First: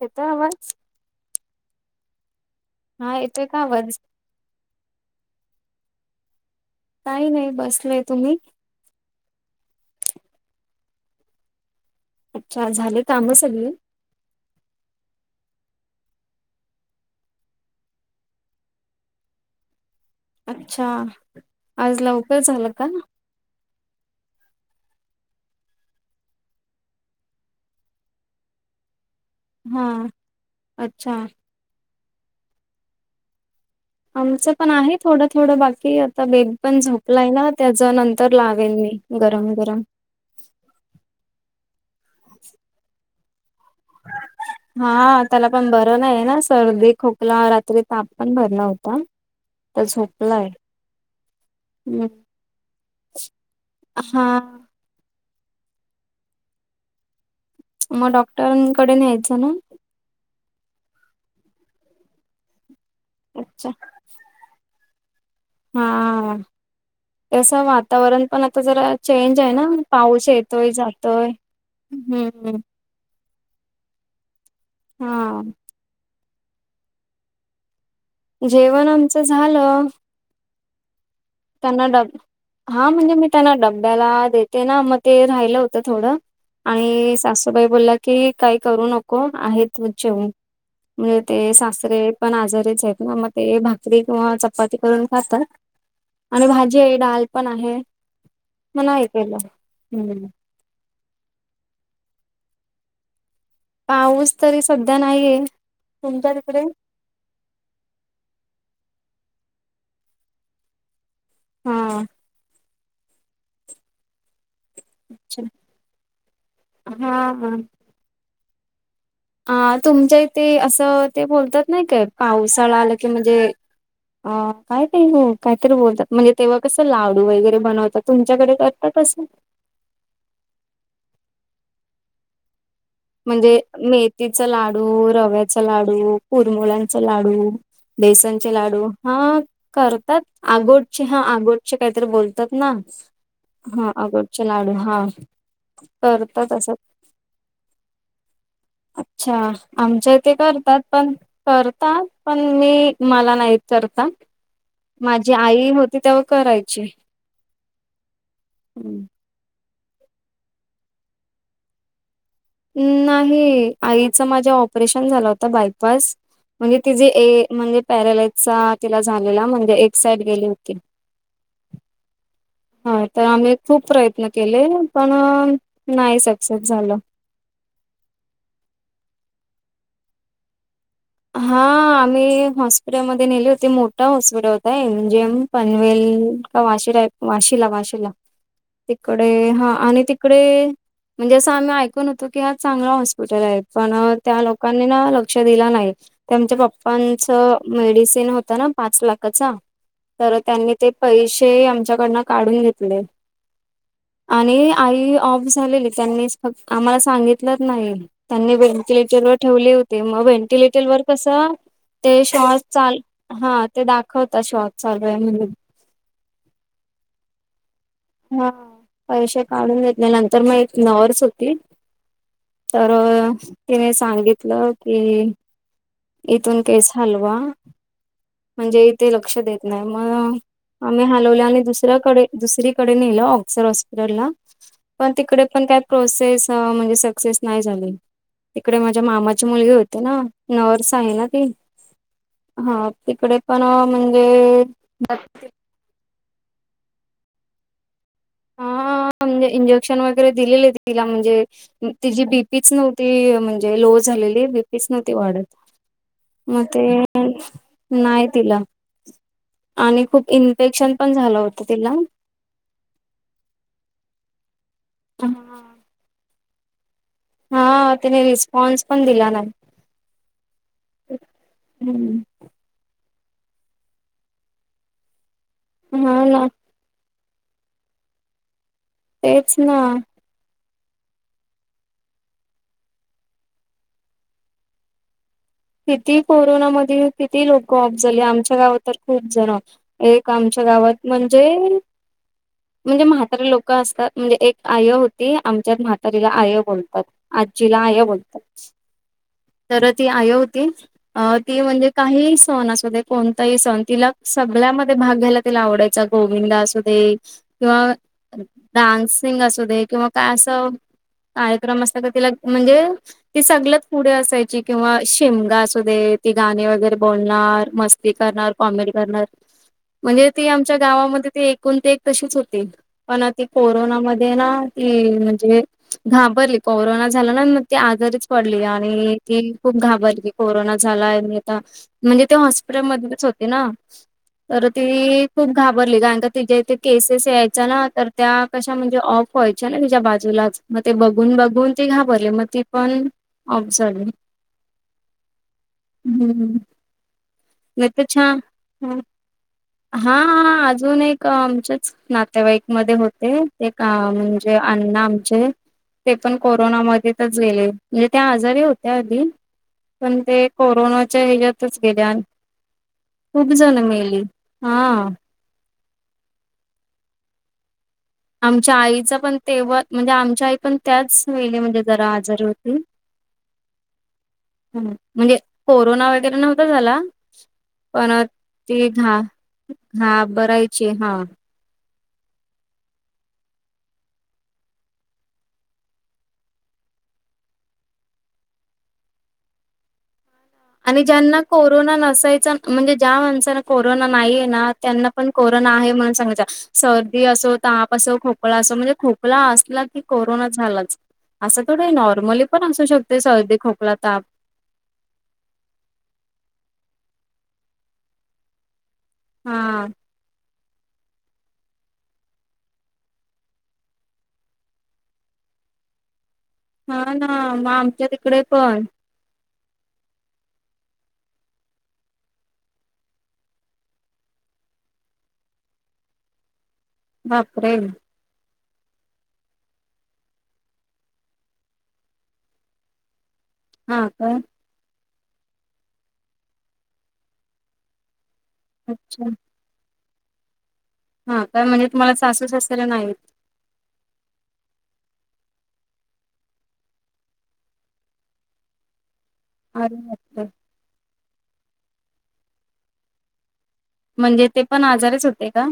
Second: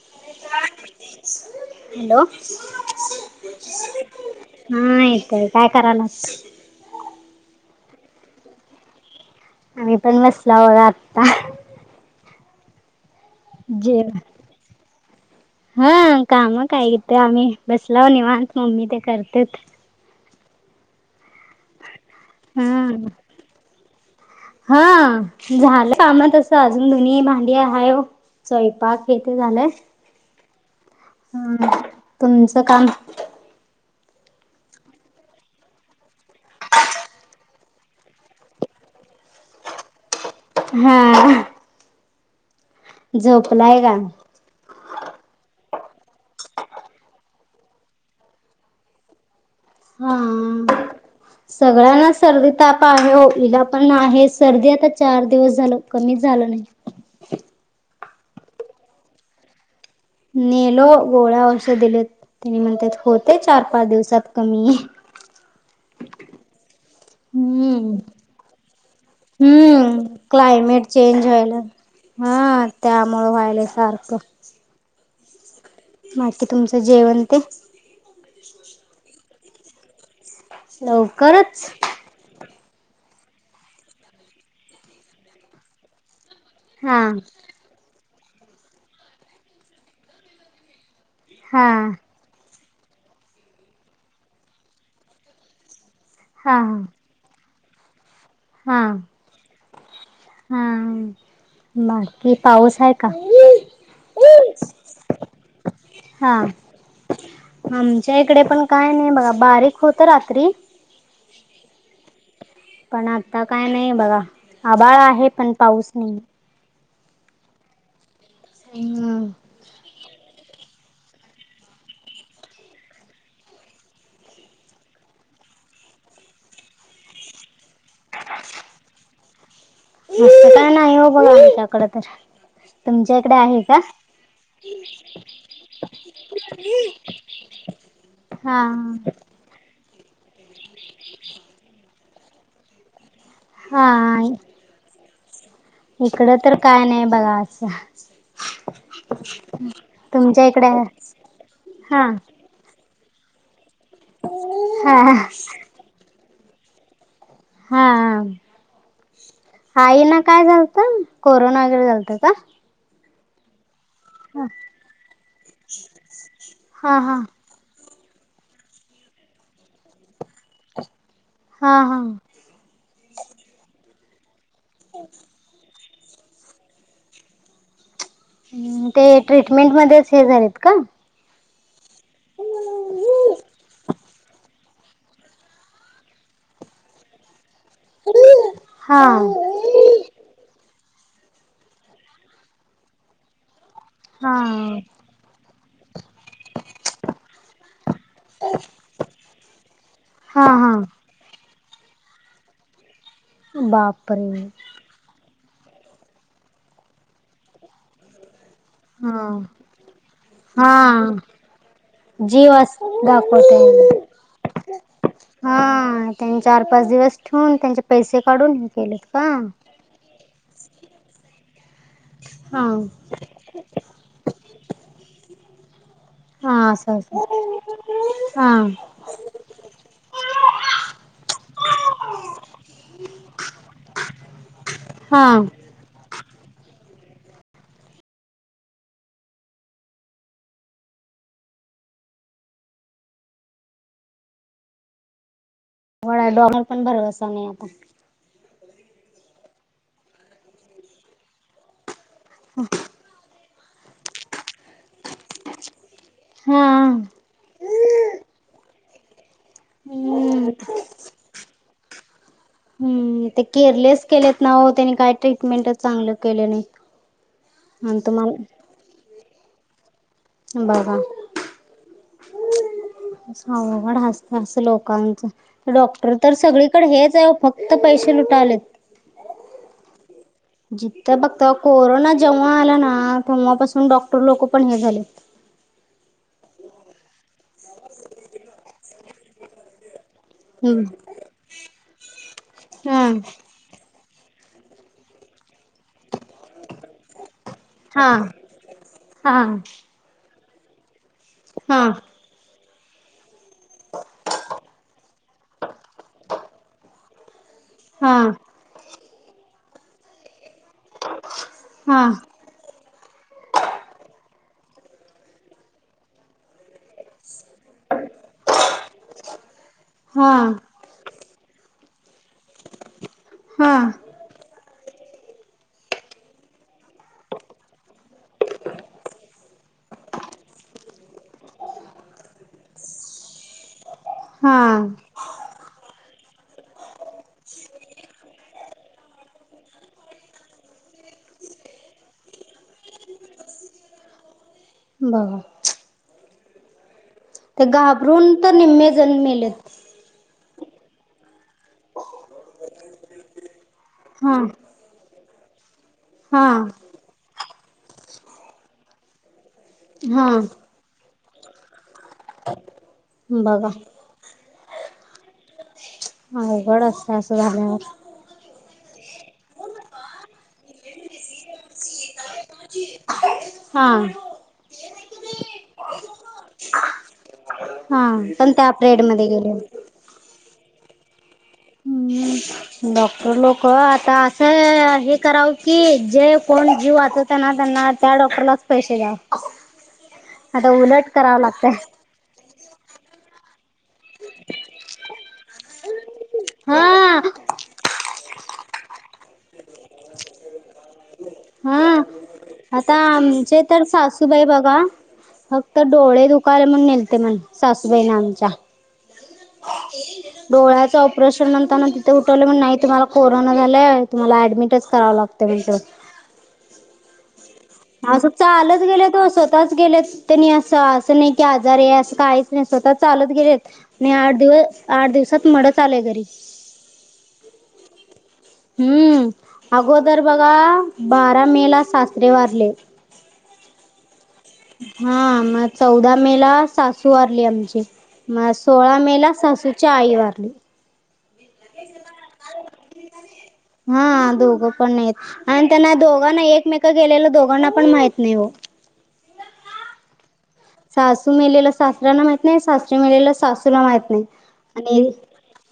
येत आवाज हॅलो हा इथे का बज हा यतय काय करायला काही नाही बसलय तुम्ही आम्ही पण बसला हो आता अच्छा झाले काम सगळे जेव हा काम काय कथ आम्ही बसला निवत मम्मी ते करते अच्छा आजला हम्म हा झालं कामातसं अजून दोनही भांडी आहे स्ोयंपाक हा अच्छा तुमचं काम आमचं पण आहे थोडं थोडं बाकी आता बेब पण झोप लाई ना त्याच नंतर लावेन मी गरम गरम हम्म झोपलाय का हा त्याला पण बरं नाही ना सर्दी खोकला रात्री ताप पण भरला होता हा सोपलाय सगळ्यांना सर्दी ताप आहे इला पण हा आहे सर्दी आता चार दिवस झाल कमीच झालं नाही म म डॉक्टरां कडे न यायच ना नेलो गोळा्या असे दिले त्याने म्हणतात होते चार अच्छा पाच दिवसात कमी आहे हा तसं हम्म वातावरण पण आता जरा चेंज आहे ना हम्म पाऊस येतोय क्लायमेट चेंज जातोय व्हायला हम्म हम् हा त्यामुळं व्हायल्यासारखं हा बाकी तुमचं जेवण ते जेवण आमचं झालं. लवकरत त्यांना ड हा म्हणजे मी त्यांना डब्याला देते ना मग ते राहिलं होतं थोडं हा आणि सासूबाई बोलल्या की काही करू नको आहे ते जेऊ ते हा सासरे पण आजारीच आहेत ना मग ते भाकरी किंवा चपाती करून खातात आणि हा भाजी आहे डाल पण आहे म हा नाही केलं हम. हा बाकी पाऊस आहे का? पाऊस तरी सध्या नाहीये, तुमच्या हा तिकडे? आमच्या इकडे पण काय नाही बघा बारीक होत रात्री. हा पण आता काय नाही बघाआभाळ आहे अच्छा पण पाऊस नाही. हा हा हम्म अ तुमच्या इथे असं ते बोलतात नाही काय पावसाळा आला कि म्हणजे अ काय काही हो कायतरी बोलतात म्हणजे तेव्हा कसं लाडू वगैरे बनवतात तुमच्याकडे करतात अस इकडं ते काय नाही हो बघ आमच्याकडे तर तुमच्या इकडे आहे म्हणजे का? मेथीचा लाडू, रव्याचा लाडू, कुरमुळंचा लाडू, बेसनचे हा लाडू हा करतात आगोटचे हा आगोटचे काहीतरी बोलतात ना हा आगोटचे लाडू हा इकडं करतात तर असं काय नाही बघा असं अच्छा आमच्या इथे तुमच्या इकडे करतात पण हा करतात पण मी मला नाही येत. करता, हा माझी आई होती तेव्हा करायची. हा आई ना काय झालतं कोरोना वगैरे झालत का? -नाही आईच माझ्या ऑपरेशन झालं होत बायपास म्हणजे हा तिझे हा ए म्हणजे पॅरलाईजचा तिला झालेला म्हणजे एक साईड गेली होती. हा हा हा तर आम्ही खूप प्रयत्न केले पण नाही सक्सेस झालं ते ट्रीटमेंटमध्येध्येच हे झालेत का? हा आम्ही हॉस्पिटलमध्ये नेले होते मोठा हॉस्पिटल होताय एम जिम पनवेल का वाशीला वाशी ला वाशी त हा तिकडे हा आणि तिकडे म्हणजे असं आम्ही ऐकून होतो की हा चांगला हॉस्पिटल आहे पण हा त्या लोकांनी ना दिला नाहीच्या पप्पांच मेडिसिन होता ना पाच लाखचा तर हा त्यांनी हा ते पैसे आमच्याकडन काढून घेतले बापरे! आणि आई ऑफ झालेली त्यांनीक् आम्हाला सांगित नाही त्यांनी व्हेंटिलेटर हा व ठेवले होते मग व्हेंटि हा व्हेंटिलवर कसं ते जीव श्वास अस चाल हा ते दाखवते. दाखवतात श्वास चालूय ये म्हणून हा त्यांनी चार पाच दिवस ठेवून त्यांचे पैसे काढून हे केलेत का त्या नंतर मग एक नर्स होती हा तर तिने सांगितलं कि इथून हा केस असं अस हलवा हा म्हणजे ते लक्ष देत नाही मग आम्ही हलवल्या आणि दुसऱ्याकडे दुसरी कडे नेल ऑक्सर हॉस्पिटलला पण हा तिकडे पण का प्रोसेस म्हणजे सक्सेस नाही झाली तिकडे माझ्या मामाची मुलगी होते ना नर्स आहे ना ती हा तिकडे पण म्हणजे व डॉर पण भरसा नाही आता हा म्हणजे इंजेक्शन वगैरे दिलेले तिला म्हणजे तिची बीपीच नव्हती ती म्हणजे लो झालेली बीपीच न तती वाढत मग हा ते नाही तिला आणि खूप हम्म इन्फेक्शन पण झालं होत तिला हम्म ते केअरलेस केलेत ना हो त्यांनी काय ट्रीटमेंट चांगलं केलं नाही हा आणि तिने तुम्हाला रिस्पॉन्स पण दिला नाही बाबा होासत असं लोकांचं तर हा डॉक्टर तर ना सगळी इकडे हेच आहे फक्त पैसे लुटावलेत तेच ना जिथथं बघत कोरोना जेव्हा आला ना तेव्हापासून डॉक्टर लोक पण हे झालेत किती कोरोनामध्ये किती लोक ऑफ झाले आमच्या गावात तर खूप जण एक आमच्या हम्म गावात म्हणजे म्हणजे हा म्हात्रे लोक असतात म्हणजे एक आय होती आमच्यात मात त तिला आय बोलतात आजीला आय हा बोलतात हा तर ती आय ती हा म्हणजे काही सण असू कोणताही सण तिला सगळ्यामध्ये भाग घ्यायला तिला आवडायचा गोविंदा असू दे किंवा हा डान्सिंग असू दे किंवा काय असं कार्यक्रम असत हा तर तिला म्हणजे ती सगळत पुढे असायची किंवा शिमगा असू दे ती गाणी वगैरे बोलणार मस्ती करणार कॉमेडी करणार म्हणजे हा ती आमच्या गावामध्ये ती एकूण ते एक तशीच होती पण ती हा कोरोनामध्ये ना ती म्हणजे घाबरली कोरोना झाला ना मग ती आजारीच पडली आणि ती खूप घाबरली कोरोना झालाय आ म्हणजे ते हॉस्पिटल मधच होते ना हा तर ती खूप घाबरली कारण का तिच्या इथे केसेस यायचा ना तर त्या कशा म्हणजे ऑफ व्हायच्या ना तिच्या बाजूलाच मग ते बघून बघून ती घाबरली मग ती पण सले बा हम्म ते नाही घाबरून छान तर निम्म जण्मेलेत हा हा अजून एक आमच्याच नातेवाईकमध्येध्ये होते ते हा म्हणजे अण्णा आमचे ते पण हा कोरोनामध्ये गे म्हणजे त्या आजारी होत आधी पण हा ते कोना च्या हच्यातच गेल्या खूप बघा जण मेली हा अवघडच असं झाल्यावर आमच्या आईचा पण तेव्हा म्हणजे आमच्या आई पण त्याच वेळेमध्ये जरा आजारी होती हा ह म्हणजे कोरोना वगैरे नव्हता झाला हा पण त्यापेड मध्ये गेले हो हा बरायची हा हम्म डॉक्टर लोक आता असं हे करावं की जे कोण जीव वाच त्यांना त्यांना त्या डॉक्टरलाच पैसे द्या आणि ज्यांना कोरोना नसायचा म्हणजे ज्या माणसाना कोरोना नाहीय आहे ना त्यांना पण कोरोना आहे म्हणून सांगयच सर्दी हा असो ताप असो खोकला असो म्हणजे खोकला असला की कोरोना झालाच असं हा थोडं नॉर्मली पण असू आता शकते सर्दी, आमचे तर खोकला, ताप सासूबाई बघा... फक्त डोळे दुकायले म्हणून नेलते म्हणे सासूबाई आमच्या.... हा.... ह.... डोळ्याचं ऑपरेशनंतर ना तिथं उठवलं म्हण नाही तुम्हाला कोरोना झालं आहे तुम्हाला ऍडमिटच करावं लागतं म्हतं... हा ना.... आमच्या असं तिकडे चालच पण गेले तो स्वतः...... स्वतच गेलेत त्यांनी असं असं नाही की आजार आहे असं काहीच नाही स्वतः चालत गेलेत... नाही आठ दिवस आठ दिवसात मड आलेय घरी... बापरेल... हम्म अगोदर बघा बारा मे ला सासरे वारले.... हा का? हा मग चौदा मे ला सासू वारली आमची म.... सोळा अच्छा. मेला सासूच्या आई वारली... हा काय म्हणजे तुम्हाला सासू सासरे नाहीत.... हा दोघं पण नाही... आणि त्यांना दोघांना एकमेका गेलेला दोघांना पण माहित नाही हो... अर नस्. सासू मेलेलं सासऱ्याला माहित नाही सासरे मेलेलं सासूला माहित नाही.... म्हणजे ते पण आणि आजारच होते का?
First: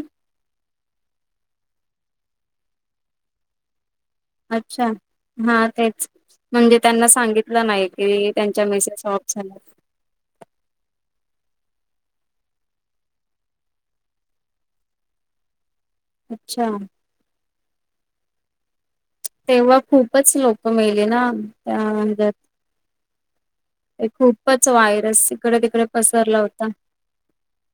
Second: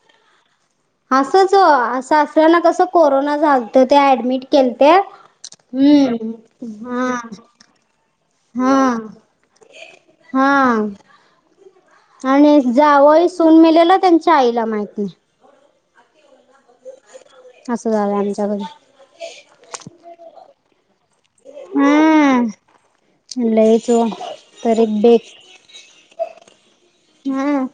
असंच असं असलं ना कसं कोरोना झालंत ते ऍडमिट..... मीट अच्छा केलते हा तेच म्हणजे हम्म त्यांना हा... सांगितलं नाही की त्यांच्या हा मिसेस ऑफ झालेत.... हा आणि जावय सून मेलेला त्यांच्या आईला माहित नाही अच्छा... असं झालं आमच्या घरी... तेव्हा खूपच लोक मेले ना.... त्या म्ह हा लईच ओ खूपच तरी वायरस इकडे तिकडे.... पसरला होता.... हा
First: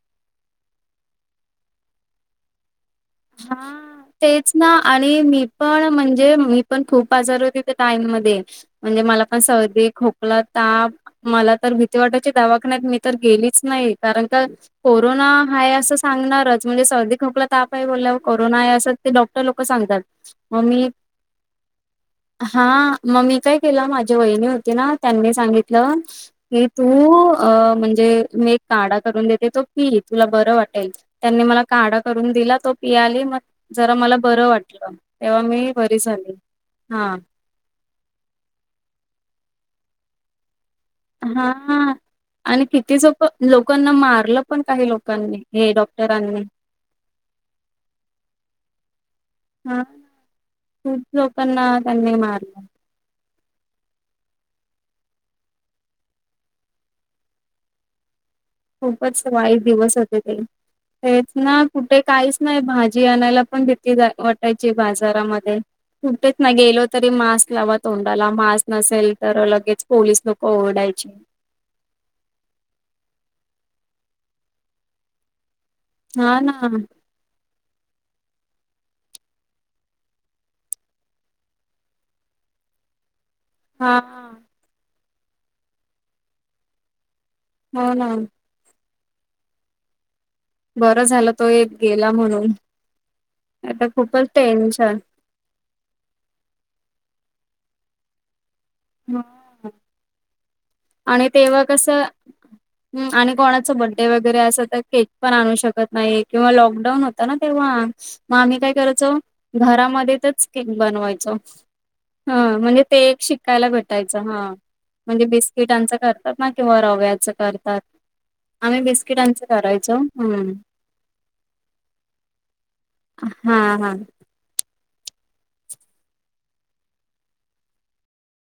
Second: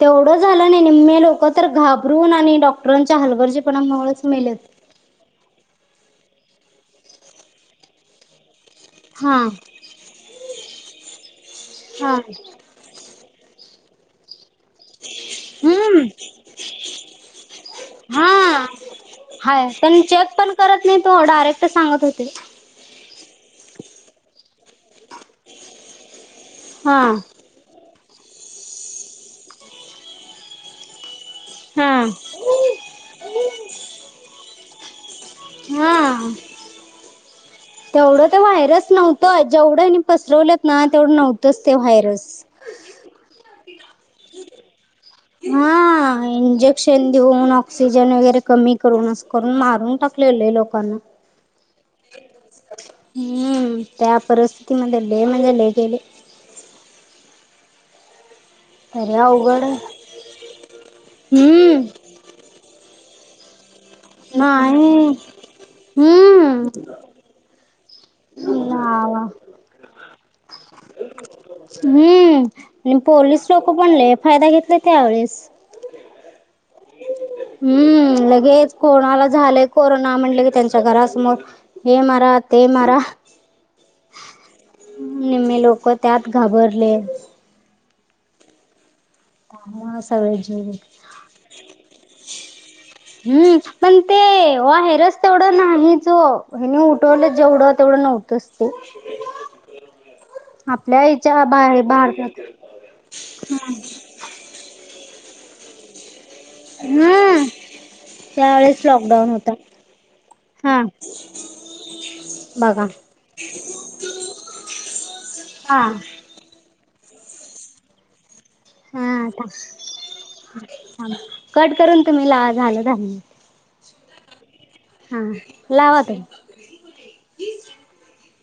तेवढं झालं ना निम्मे लोक तर घाबरून आणि डॉक.... क्टरांच्या हा हलगर्जीपणामुळेच तेच मेलेत.... ना आणि मी पण म्हणजे मी पण खूप आजार होते त्या टाईम मध्ये..... म्हणजे मला हा पण सर्दी खोकला ताप मला तर भीती हा वाटायची दवाखाण्यात नाहीत मी..... तर गेलीच नाही कारण का कोरोना ह असं हम्म सांगणारच म्हणजे सर्दी खोकला ताप.. हा ब अस डॉक्टर लोक हाय सांगतात पण चेक पण मग करत म... नाही तो डायरेक्ट सांगत होते. हा मग मी काय केलं माझ्या वहिणी होती ना त्यांनी सांगितलं की तू.... हा अ म्हणजे मी एक काढा करून देते तो पी तुला बरं वाटेल.... त्यांनी मला हा काढा करून दिला तो पियाली मग जरा मला बरं वाटलं.... तेव्हा मी बरी हा... झाली हा तेवढं ते व्हायरस नव्हतं जेवढं पसरवलंत ना तेवढं नव्हतंच ते हा व्हायरस.... आणि किती सोप लोकांना मार.... हा इंजेक्शन देऊन ऑक्सिजन वगैरे.... कमी करून असं करून हा मारून टाकलेले लय लोकांना.... खूप लोकांना त्यांनी मारलं हम्म त्या परिस्थितीमध्ये लय म्हणजे लय गेले..... तरी खूपच अवघड वाईट आहे. दिवस होते ते तेच ना हम्म कुठे काही.... नाही भाजी आणायला पण भीती जा वाटायची नाही बाजारामध्ये.... कुठेच नाही हम्म गेलो तरी मास्क लावा तोंडाला मास्क नसेल नावा तर लगेच पोलीस लोक ओरडायची.... हम्म आणि पोलीस लोक पण लय फायदा घेतला त्यावेेळेस..... हा ना.... हम्म लगेच कोणाला झालंय कोरोना म्हणलं की त्यांच्या घरासमोर. ये मरा ते मरा. हा. निम्मी लोक त्यात घाबरले. हम हम. ह हा सगळ. ह् बरं झालं तो एक गेला म्हणून. हम्म आता पण ते खूपच टेन्शन वाहेरच. तेवढं नाही ज हे उठवलं जेवढं तेवढं नव्हतच ते. हा. आपल्या आणि याच्या तेव्हा बाहेर कस भारतात आणि कोणाच बर्डे वगैरे अस तर केक. पण आणू शकत नाही किंवा लॉकडाऊन होता ना हम्म तेव्हा. मग आम्ही काय त्यावेेळेस करायचो लॉकडाऊन होता घरामध्येच केक हा बनवायचो. हा म्हणजे बघा ते एक शिकायला भेटायचं हा म्हणजे हा बिस्किटांच कर. ात ना किंवा रव्याचं करतात. आम्ही बिस्किटांच थांब करायचो हम्. थांब कट करून तुम्ही लावा झालं दहा मिनिट हां हां. हा लावा त.